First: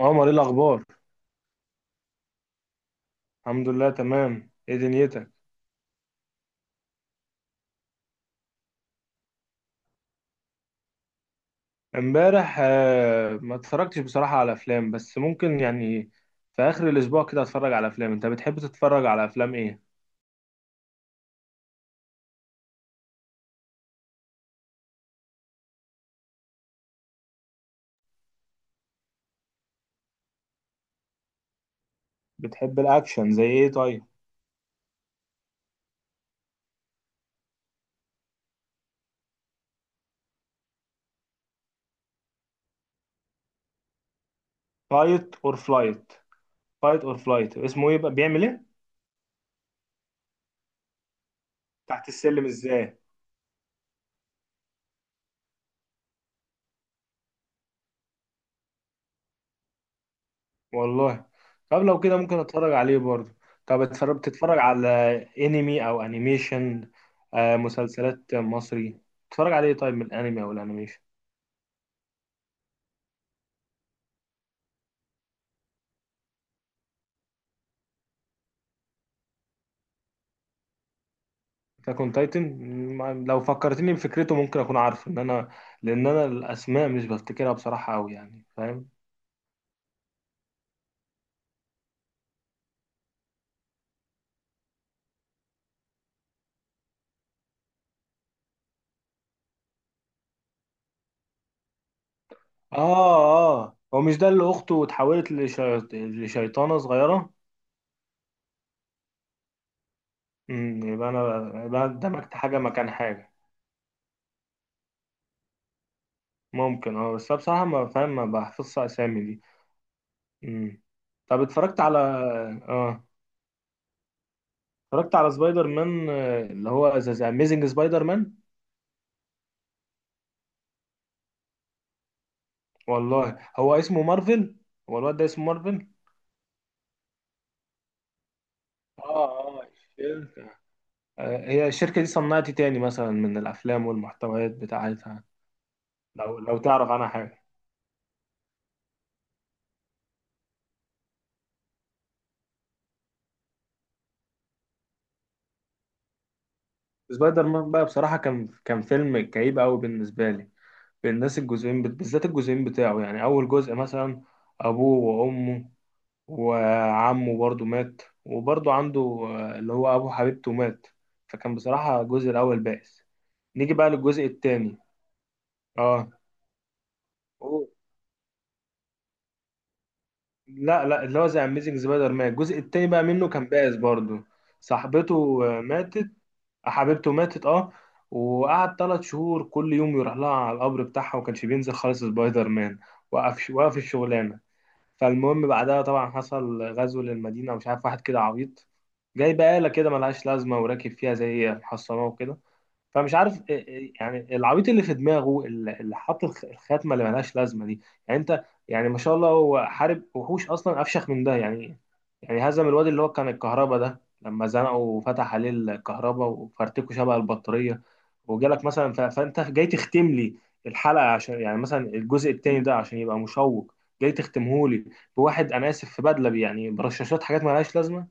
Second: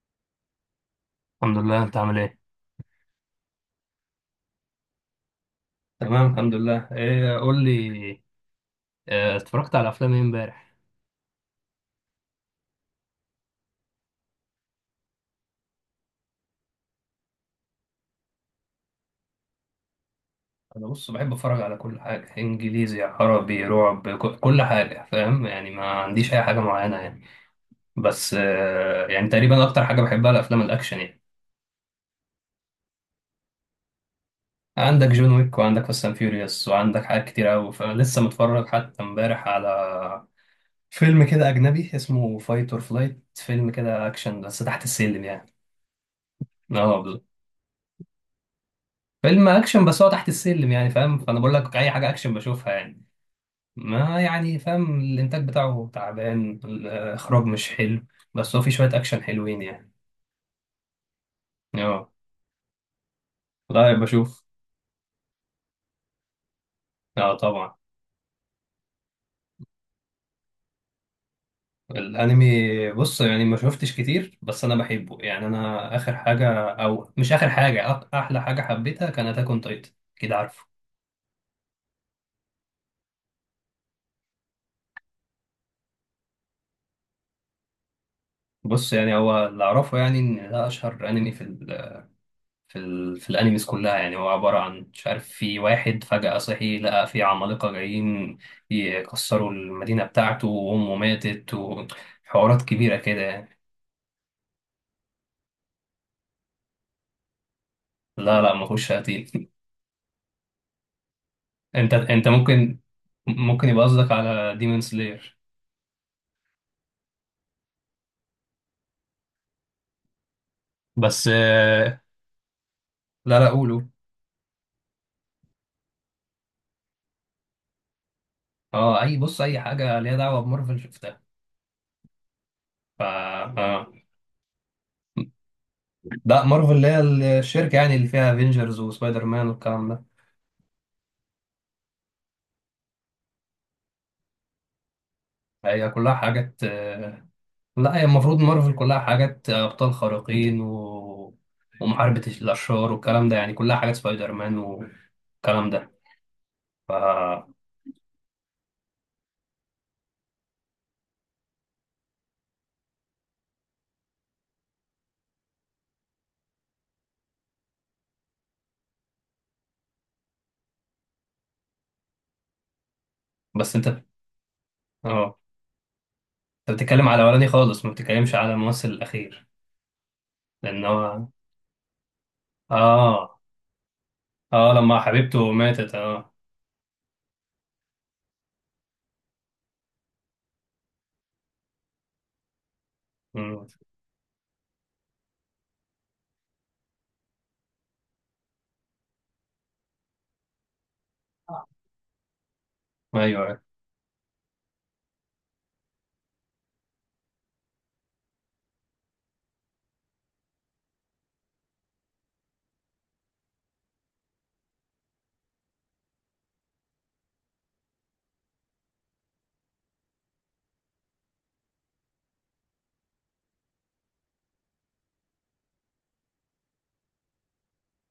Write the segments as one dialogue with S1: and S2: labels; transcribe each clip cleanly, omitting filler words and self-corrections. S1: عمر ايه الاخبار؟
S2: الحمد لله، انت عامل ايه؟
S1: الحمد لله تمام، ايه دنيتك؟
S2: تمام الحمد لله، ايه قول لي. اه، اتفرجت على افلام ايه امبارح؟
S1: امبارح ما اتفرجتش بصراحة على افلام، بس ممكن في اخر الاسبوع كده اتفرج على افلام. انت بتحب تتفرج على افلام ايه؟
S2: انا بص بحب اتفرج على كل حاجه، انجليزي عربي رعب، كل حاجه، فاهم يعني؟ ما عنديش اي حاجه معينه يعني. بس يعني تقريبا اكتر حاجه بحبها الافلام الاكشن يعني.
S1: بتحب الاكشن زي ايه طيب؟
S2: عندك جون ويك، وعندك فاست اند فيوريوس، وعندك حاجات كتير قوي. فلسه متفرج حتى امبارح على فيلم كده اجنبي اسمه فايت اور فلايت. فيلم كده اكشن بس تحت السلم
S1: فايت
S2: يعني.
S1: اور فلايت. فايت اور
S2: اه.
S1: فلايت اسمه ايه بقى؟ بيعمل ايه؟
S2: فيلم اكشن بس هو تحت السلم يعني، فاهم؟ فانا بقول لك اي
S1: تحت
S2: حاجه اكشن
S1: السلم
S2: بشوفها
S1: ازاي؟
S2: يعني. ما يعني فاهم، الانتاج بتاعه تعبان، الاخراج مش حلو. بس هو في شويه اكشن حلوين يعني.
S1: والله. طب لو
S2: اه.
S1: كده ممكن اتفرج عليه برضه. طب
S2: لا
S1: اتفرج،
S2: بشوف.
S1: بتتفرج على انمي او انيميشن؟
S2: اه طبعا.
S1: مسلسلات مصري تتفرج عليه؟ طيب من الانمي او الانيميشن
S2: الانمي بص يعني ما شفتش كتير، بس انا بحبه يعني. انا اخر حاجه، او مش اخر حاجه، احلى حاجه حبيتها كانت اكون تايتن، كده عارفه.
S1: اتاك اون تايتن، لو فكرتني بفكرته ممكن اكون عارفه، ان انا لان انا الاسماء مش بفتكرها بصراحه قوي، يعني فاهم؟
S2: بص يعني هو اللي اعرفه يعني ان ده اشهر انمي في في الانيميز كلها يعني. هو عبارة عن، مش عارف، في واحد فجأة صحي لقى في عمالقة جايين يكسروا المدينة بتاعته، وأمه ماتت، وحوارات
S1: اه.
S2: كبيرة كده يعني.
S1: اه هو مش ده اللي اخته اتحولت لشيطانه صغيره؟
S2: لا، ما كنتش هتيجي.
S1: يبقى انا، يبقى أنا
S2: انت
S1: دمجت حاجه
S2: ممكن.
S1: مكان حاجه.
S2: ممكن يبقى قصدك على ديمون سلاير.
S1: ممكن اه، بس أنا بصراحه ما فاهم، ما بحفظش اسامي دي. امم
S2: بس
S1: طب اتفرجت على، اه
S2: لا. لا قولوا.
S1: اتفرجت على سبايدر مان، اللي هو ذا اميزنج سبايدر مان.
S2: اه، اي بص اي حاجة ليها دعوة بمارفل شفتها. ف
S1: والله هو اسمه مارفل؟ هو الواد ده اسمه مارفل؟
S2: لا، مارفل اللي هي الشركة يعني، اللي فيها افنجرز وسبايدر مان
S1: اه. اه.
S2: والكلام ده.
S1: هي الشركة دي صنعت إيه تاني مثلا من الأفلام والمحتويات بتاعتها؟
S2: هي كلها
S1: لو
S2: حاجات
S1: تعرف عنها حاجة.
S2: لا، هي المفروض مارفل كلها حاجات أبطال خارقين ومحاربة الأشرار والكلام ده يعني، كلها حاجات سبايدر مان والكلام ده. ف...
S1: سبايدر مان بقى بصراحة كان فيلم كئيب أوي بالنسبة لي، بالناس الجزئين بالذات الجزئين بتاعه. يعني أول جزء مثلا أبوه وأمه وعمه برضه مات، وبرضه عنده اللي هو أبو حبيبته مات. فكان بصراحة الجزء الأول بائس. نيجي
S2: بس
S1: بقى
S2: أنت،
S1: للجزء التاني.
S2: أه.
S1: اه.
S2: أنت بتتكلم على الأولاني
S1: أوه.
S2: خالص، ما بتتكلمش على الممثل الأخير. لأن
S1: لا لا، اللي هو
S2: هو
S1: ذا أميزنج سبايدر مان الجزء التاني بقى منه
S2: آه.
S1: كان بائس برضه.
S2: آه لما
S1: صاحبته
S2: حبيبته ماتت،
S1: ماتت،
S2: آه.
S1: حبيبته ماتت اه. وقعد ثلاث شهور كل يوم يروح لها على القبر بتاعها، وما كانش بينزل خالص سبايدر مان، وقف
S2: أمم.
S1: وقف الشغلانه. فالمهم بعدها طبعا حصل غزو للمدينه، ومش عارف واحد كده عبيط جاي بقالة كده ملهاش لازمة وراكب فيها زي محصنة وكده. فمش
S2: أيوه،
S1: عارف
S2: أيوة.
S1: يعني العبيط اللي في دماغه اللي حاط الخاتمه اللي ملهاش لازمه دي. يعني انت، يعني ما شاء الله هو حارب وحوش اصلا افشخ من ده يعني. يعني هزم الواد اللي هو كان الكهرباء ده، لما زنقه وفتح عليه الكهرباء وفرتكه شبه البطاريه. وجالك مثلا فانت جاي تختم لي الحلقه، عشان يعني مثلا الجزء التاني ده عشان يبقى مشوق. جاي تختمه لي بواحد انا اسف في بدله يعني برشاشات، حاجات ملهاش لازمه.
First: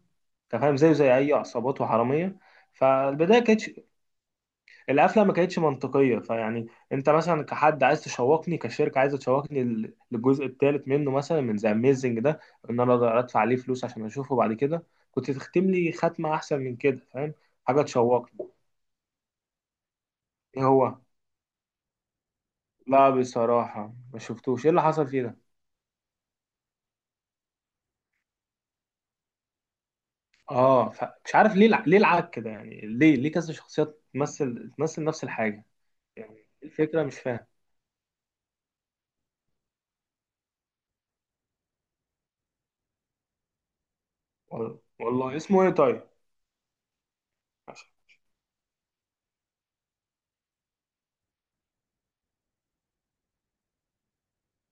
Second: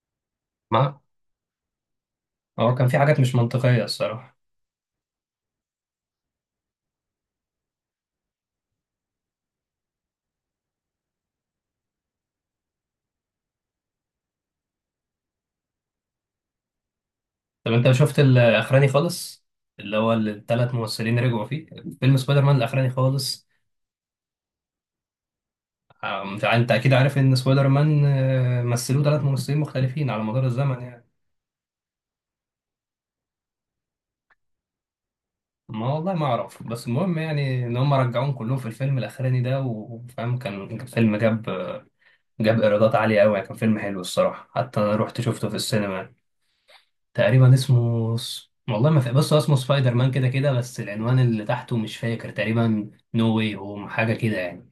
S1: انت فاهم، زيه
S2: ما
S1: زي اي عصابات وحراميه.
S2: هو كان في حاجات مش
S1: فالبدايه كانت،
S2: منطقية الصراحة.
S1: القفله ما كانتش منطقيه فيعني. انت مثلا كحد عايز تشوقني، كشركه عايزه تشوقني للجزء الثالث منه مثلا من ذا اميزنج ده، ان انا اقدر ادفع عليه فلوس عشان اشوفه بعد كده، كنت تختم لي ختمه احسن من كده، فاهم؟
S2: طب
S1: حاجه
S2: أنت شفت
S1: تشوقني.
S2: الأخراني خالص؟ اللي هو
S1: ايه
S2: الثلاث
S1: هو؟
S2: ممثلين رجعوا فيه، فيلم سبايدر مان الأخراني
S1: لا
S2: خالص.
S1: بصراحه ما شفتوش، ايه اللي حصل فيه ده؟
S2: آم، فأنت أكيد عارف إن سبايدر مان مثلوه ثلاث ممثلين مختلفين على مدار الزمن
S1: اه،
S2: يعني.
S1: مش عارف ليه ليه العك كده. يعني ليه ليه كذا شخصيات تمثل نفس الحاجه؟
S2: ما والله ما
S1: يعني ايه
S2: أعرف، بس
S1: الفكره؟
S2: المهم
S1: مش فاهم.
S2: يعني إن هم رجعوهم كلهم في الفيلم الأخراني ده، وفاهم كان فيلم جاب، جاب إيرادات عالية أوي يعني. كان فيلم حلو الصراحة، حتى أنا رحت
S1: والله
S2: شفته في
S1: اسمه ايه طيب؟
S2: السينما. تقريبا اسمه والله ما فاكر، بس هو اسمه سبايدر مان كده كده، بس العنوان اللي تحته مش فاكر، تقريبا نو واي هوم حاجة كده يعني.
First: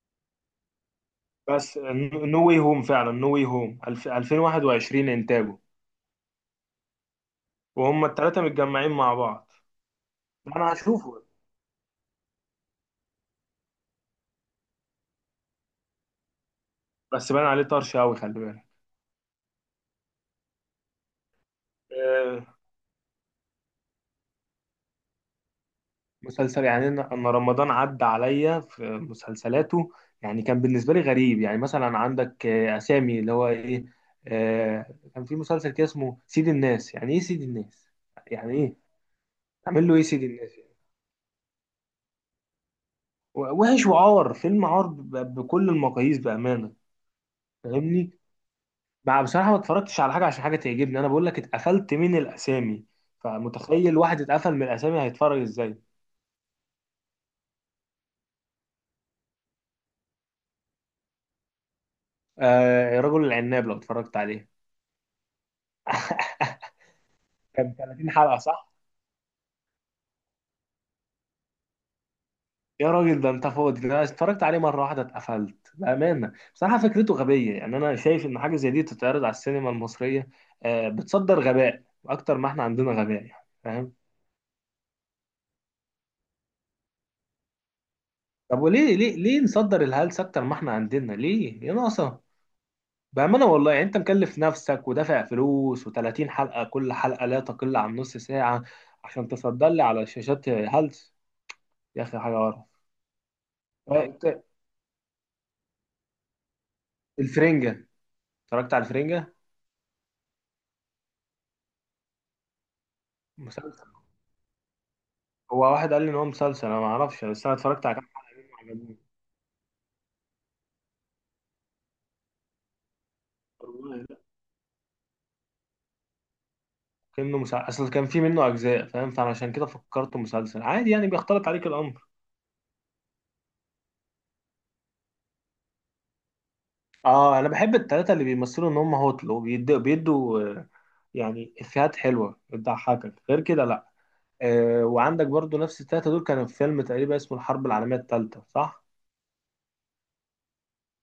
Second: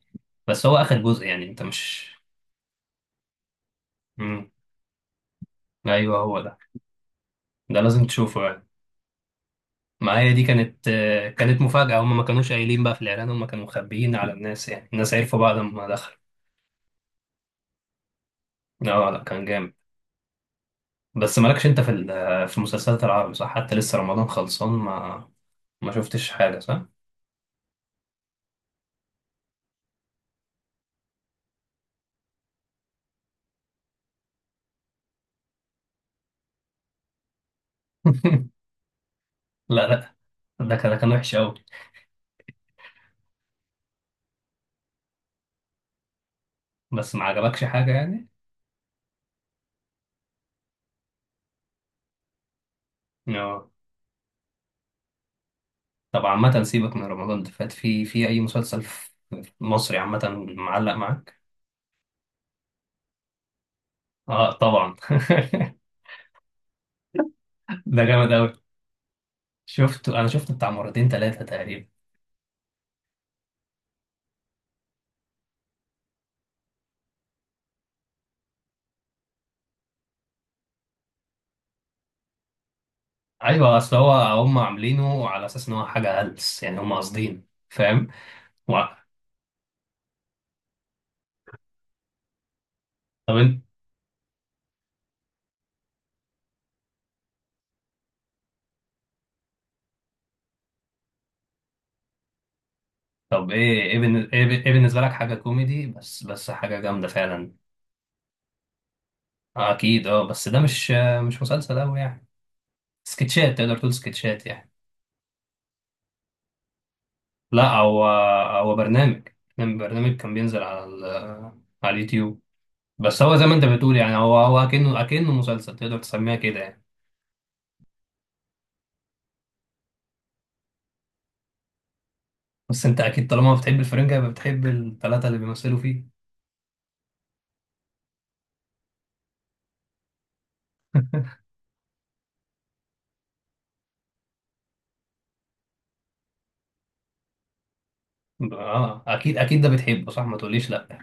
S2: بس هو آخر جزء يعني، أنت
S1: بس،
S2: مش
S1: نو واي هوم، فعلا نو واي هوم
S2: مم.
S1: 2021 انتاجه.
S2: أيوه هو ده. ده لازم
S1: وهم
S2: تشوفه
S1: الثلاثه
S2: يعني.
S1: متجمعين مع بعض.
S2: معايا دي
S1: انا
S2: كانت
S1: هشوفه،
S2: كانت مفاجأة، هم ما كانوش قايلين بقى في الإعلان، هم كانوا مخبيين على الناس يعني، الناس عرفوا بعد ما دخل.
S1: بس باين عليه طرش قوي، خلي بالك.
S2: اه لا كان جامد. بس مالكش انت في
S1: آه،
S2: في المسلسلات العربي صح؟ حتى لسه رمضان خلصان، ما ما شفتش حاجة
S1: مسلسل
S2: صح؟
S1: يعني انا، أنا رمضان عدى عليا في مسلسلاته. يعني كان بالنسبه لي غريب. يعني مثلا عندك اسامي اللي هو ايه. كان في مسلسل كده اسمه سيد الناس، يعني ايه سيد الناس؟ يعني ايه
S2: لا
S1: تعمل له
S2: لا
S1: ايه سيد الناس يعني؟
S2: ده كان وحش قوي.
S1: وحش وعار، فيلم عار بكل المقاييس بامانه.
S2: بس ما عجبكش حاجة
S1: فاهمني؟
S2: يعني.
S1: ما بصراحة ما اتفرجتش على حاجة عشان حاجة تعجبني، أنا بقول لك اتقفلت من الأسامي.
S2: اه.
S1: فمتخيل واحد اتقفل من الأسامي هيتفرج إزاي؟
S2: طب عامة سيبك من رمضان اللي فات، في في أي مسلسل في في مصري عامة معلق معاك؟
S1: آه رجل العناب، لو اتفرجت عليه
S2: اه طبعا.
S1: كان
S2: ده
S1: 30
S2: جامد
S1: حلقة
S2: قوي،
S1: صح؟
S2: شفته، انا شفته بتاع مرتين ثلاثة تقريبا.
S1: يا راجل ده أنت فاضي، ده أنا اتفرجت عليه مرة واحدة اتقفلت بأمانة. بصراحة فكرته غبية. يعني أنا شايف إن حاجة زي دي تتعرض على السينما المصرية آه، بتصدر غباء أكتر ما إحنا عندنا غباء، يعني
S2: ايوه
S1: فاهم؟
S2: اصل هو، هم عاملينه على اساس ان هو حاجه هلس يعني، هم قاصدين فاهم.
S1: طب
S2: و-
S1: وليه ليه ليه نصدر الهلس أكتر ما إحنا عندنا ليه؟ يا ناقصة.
S2: طب
S1: بأمانة
S2: انت،
S1: والله، يعني أنت مكلف نفسك ودافع فلوس، و30 حلقة كل حلقة لا تقل عن نص ساعة، عشان تصدر لي على شاشات هلس. يا أخي حاجة قرف.
S2: طب ايه ايه
S1: فأنت-
S2: إيه بالنسبه لك حاجه كوميدي، بس حاجه جامده فعلا؟
S1: الفرنجة. اتفرجت على الفرنجة؟
S2: اكيد اه، بس ده مش مش مسلسل قوي يعني. سكتشات، تقدر
S1: مسلسل،
S2: تقول سكتشات يعني.
S1: هو واحد قال لي إن هو مسلسل أنا ما أعرفش، بس أنا
S2: لا
S1: اتفرجت على
S2: هو،
S1: كام حلقة منه
S2: هو
S1: عجبوني.
S2: برنامج. كان بينزل على على اليوتيوب. بس هو زي ما انت
S1: والله
S2: بتقول يعني،
S1: لا،
S2: هو هو اكنه مسلسل، تقدر تسميها كده يعني.
S1: كأنه مسلسل، أصل كان في منه أجزاء فاهم، فعشان كده فكرته مسلسل عادي، يعني بيختلط عليك الأمر.
S2: بس انت اكيد طالما بتحب الفرنجة يبقى بتحب الثلاثه اللي بيمثلوا فيه.
S1: أه أنا بحب التلاتة اللي بيمثلوا إن هم هوتل وبيدوا يعني إفيهات حلوة بتضحكك، غير كده لا. وعندك برضو نفس التلاتة دول كانوا في فيلم تقريبا اسمه الحرب العالمية التالتة صح؟
S2: اه اكيد ده بتحبه صح، ما تقوليش لا.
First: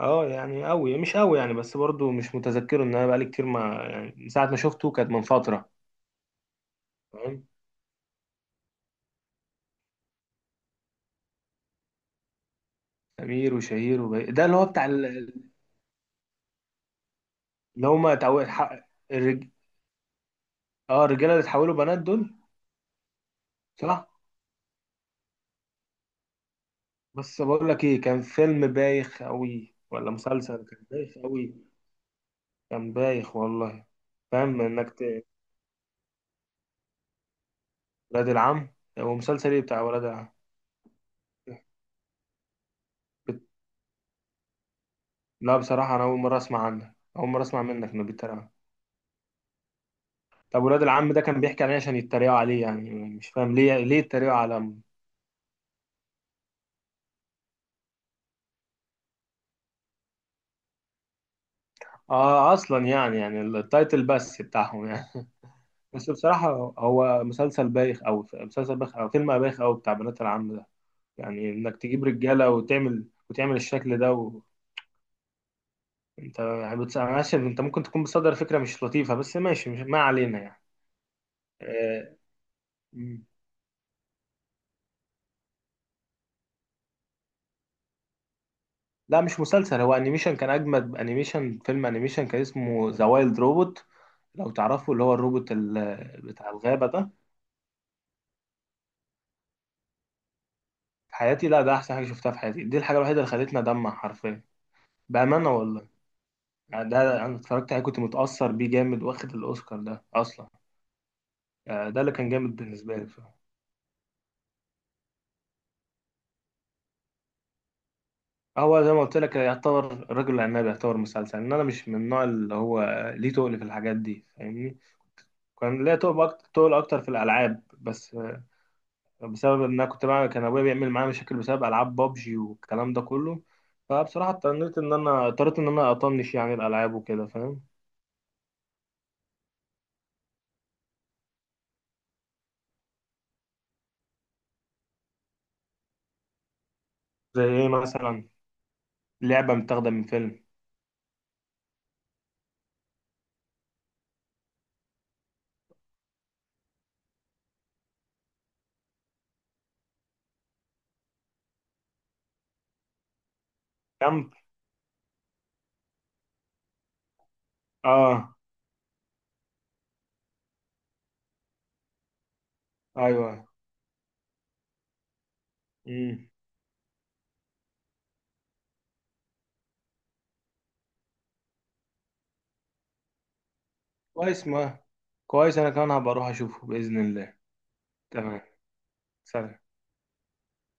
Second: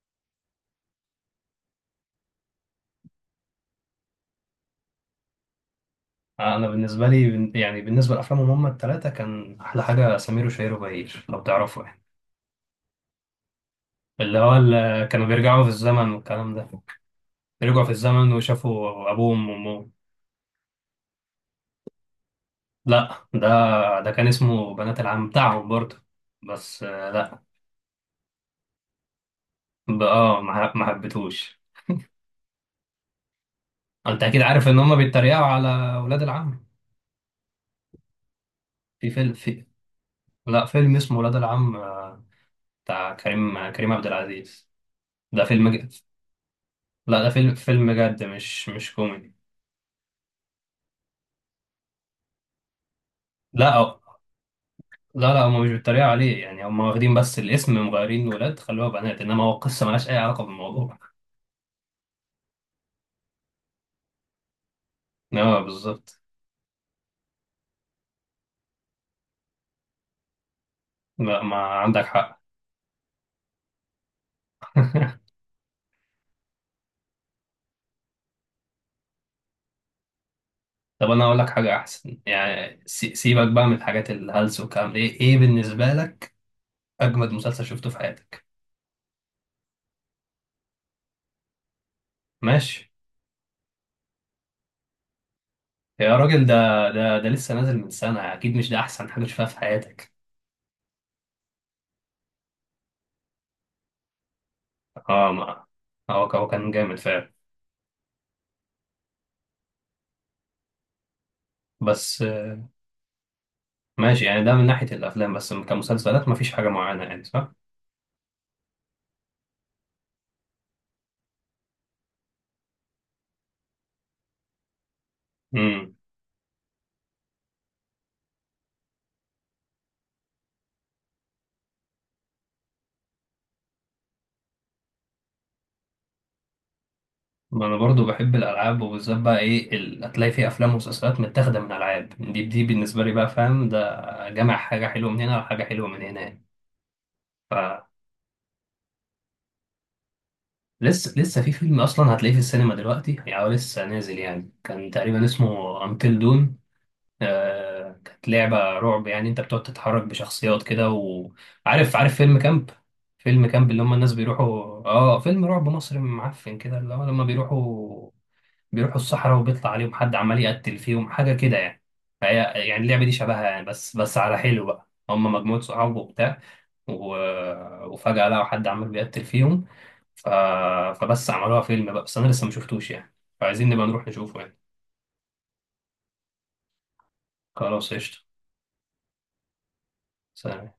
S1: اه يعني قوي مش قوي يعني، بس برضو مش متذكره ان انا بقالي كتير، ما يعني من ساعة ما شفته كانت من فترة.
S2: انا بالنسبه لي
S1: تمام.
S2: يعني بالنسبه لافلامهم هم الثلاثه كان احلى حاجه سمير وشهير وبهير، لو تعرفوا يعني.
S1: أمير وشهير وبهير،
S2: اللي
S1: ده
S2: هو
S1: اللي هو بتاع
S2: اللي كانوا بيرجعوا في الزمن والكلام ده، رجعوا
S1: اللي
S2: في
S1: هما
S2: الزمن وشافوا ابوهم
S1: الرج...
S2: وامهم.
S1: اه الرجالة اللي اتحولوا بنات دول
S2: لا ده،
S1: صح؟
S2: ده كان اسمه بنات العم بتاعهم برضه. بس
S1: بس
S2: لا.
S1: بقول لك ايه، كان فيلم بايخ قوي ولا مسلسل
S2: ما
S1: كان
S2: ما
S1: بايخ قوي،
S2: حبيتهوش.
S1: كان بايخ والله.
S2: انت اكيد
S1: فاهم
S2: عارف ان
S1: انك
S2: هم بيتريقوا على ولاد العم.
S1: ولاد العم.
S2: في فيلم
S1: ومسلسل ايه
S2: في،
S1: بتاع ولاد
S2: لا فيلم اسمه ولاد
S1: العم.
S2: العم بتاع كريم، كريم عبد العزيز. ده
S1: لا
S2: فيلم.
S1: بصراحة أنا أول مرة أسمع عنك،
S2: لا
S1: أول
S2: ده
S1: مرة
S2: فيلم،
S1: أسمع
S2: فيلم
S1: منك إنه
S2: جد
S1: بيتريقوا.
S2: مش مش كوميدي.
S1: طب ولاد العم ده كان بيحكي عليه عشان يتريقوا عليه؟ يعني مش فاهم
S2: لا
S1: ليه ليه
S2: أو،
S1: يتريقوا على،
S2: لا لا هما مش بيتريقوا عليه يعني، هما واخدين بس الاسم، مغيرين ولاد خلوها بنات، انما هو قصة ملهاش اي علاقة بالموضوع.
S1: آه أصلا يعني يعني التايتل بس بتاعهم يعني.
S2: لا
S1: بس
S2: بالظبط.
S1: بصراحة هو مسلسل بايخ أوي، مسلسل بايخ أو فيلم بايخ أوي بتاع بنات العم ده.
S2: لا
S1: يعني
S2: ما
S1: إنك تجيب
S2: عندك حق.
S1: رجالة وتعمل الشكل ده. وأنت يعني ماشي، أنت ممكن تكون بتصدر فكرة مش لطيفة بس ماشي، مش ما علينا يعني.
S2: طب انا اقول لك حاجة احسن يعني،
S1: آه،
S2: سيبك بقى من الحاجات الهلس والكلام ده. ايه، ايه بالنسبة لك اجمد مسلسل شفته في حياتك؟
S1: لا مش مسلسل، هو انيميشن، كان اجمد انيميشن، فيلم انيميشن كان اسمه
S2: ماشي.
S1: ذا وايلد روبوت. لو تعرفوا اللي هو الروبوت
S2: يا راجل
S1: بتاع
S2: ده،
S1: الغابة ده.
S2: ده لسه نازل من سنة، اكيد مش ده احسن حاجة شفتها في حياتك.
S1: في حياتي، لا ده احسن حاجة شفتها في حياتي، دي الحاجة الوحيدة اللي خلتني ادمع حرفيا.
S2: اه
S1: بأمانة
S2: ما
S1: والله.
S2: هو، هو كان
S1: يعني
S2: جامد
S1: ده
S2: فعلا.
S1: انا اتفرجت عليه كنت متأثر بيه جامد، واخد الاوسكار ده اصلا. ده اللي
S2: بس
S1: كان جامد بالنسبة لي بصراحة.
S2: ماشي يعني، ده من ناحية الأفلام، بس كمسلسلات مفيش حاجة معينة يعني صح؟
S1: هو زي ما قلت لك يعتبر الرجل العناب يعتبر مسلسل، ان انا مش من النوع اللي هو ليه تقل في الحاجات دي، فاهمني؟ كان
S2: امم.
S1: ليا تقل اكتر، في الالعاب بس، بسبب ان انا كنت بقى كان ابويا بيعمل معايا مشاكل بسبب العاب بابجي والكلام ده كله. فبصراحه اضطريت ان انا، اضطريت ان انا اطنش يعني الالعاب وكده فاهم.
S2: ما أنا برضو بحب الألعاب، وبالذات بقى إيه هتلاقي فيه أفلام ومسلسلات متاخدة من ألعاب، دي بالنسبة لي بقى فاهم، ده جمع حاجة حلوة من هنا وحاجة حلوة من هنا يعني.
S1: زي ايه
S2: ف
S1: مثلا؟ لعبه متاخده من فيلم؟
S2: لسه في فيلم أصلا هتلاقيه في السينما دلوقتي يعني، هو لسه نازل يعني، كان تقريبا اسمه أنتل دون. كانت لعبة رعب يعني، انت بتقعد تتحرك بشخصيات كده. وعارف، عارف فيلم كامب، فيلم كامب اللي هم الناس
S1: كامب.
S2: بيروحوا؟ اه، فيلم رعب مصري معفن كده، اللي هو لما بيروحوا،
S1: اه.
S2: بيروحوا الصحراء وبيطلع عليهم حد عمال يقتل فيهم حاجة كده يعني. فهي يعني اللعبة دي شبهها
S1: ايوه.
S2: يعني، بس بس على حلو بقى، هم مجموعة صحاب
S1: امم
S2: وبتاع و... وفجأة لقوا حد عمال بيقتل فيهم. ف... فبس عملوها فيلم بقى، بس انا لسه ما شفتوش يعني، فعايزين نبقى نروح نشوفه
S1: كويس،
S2: يعني.
S1: ما كويس انا كمان هبقى اروح اشوفه باذن الله.
S2: خلاص قشطة.
S1: تمام. سلام.
S2: سلام.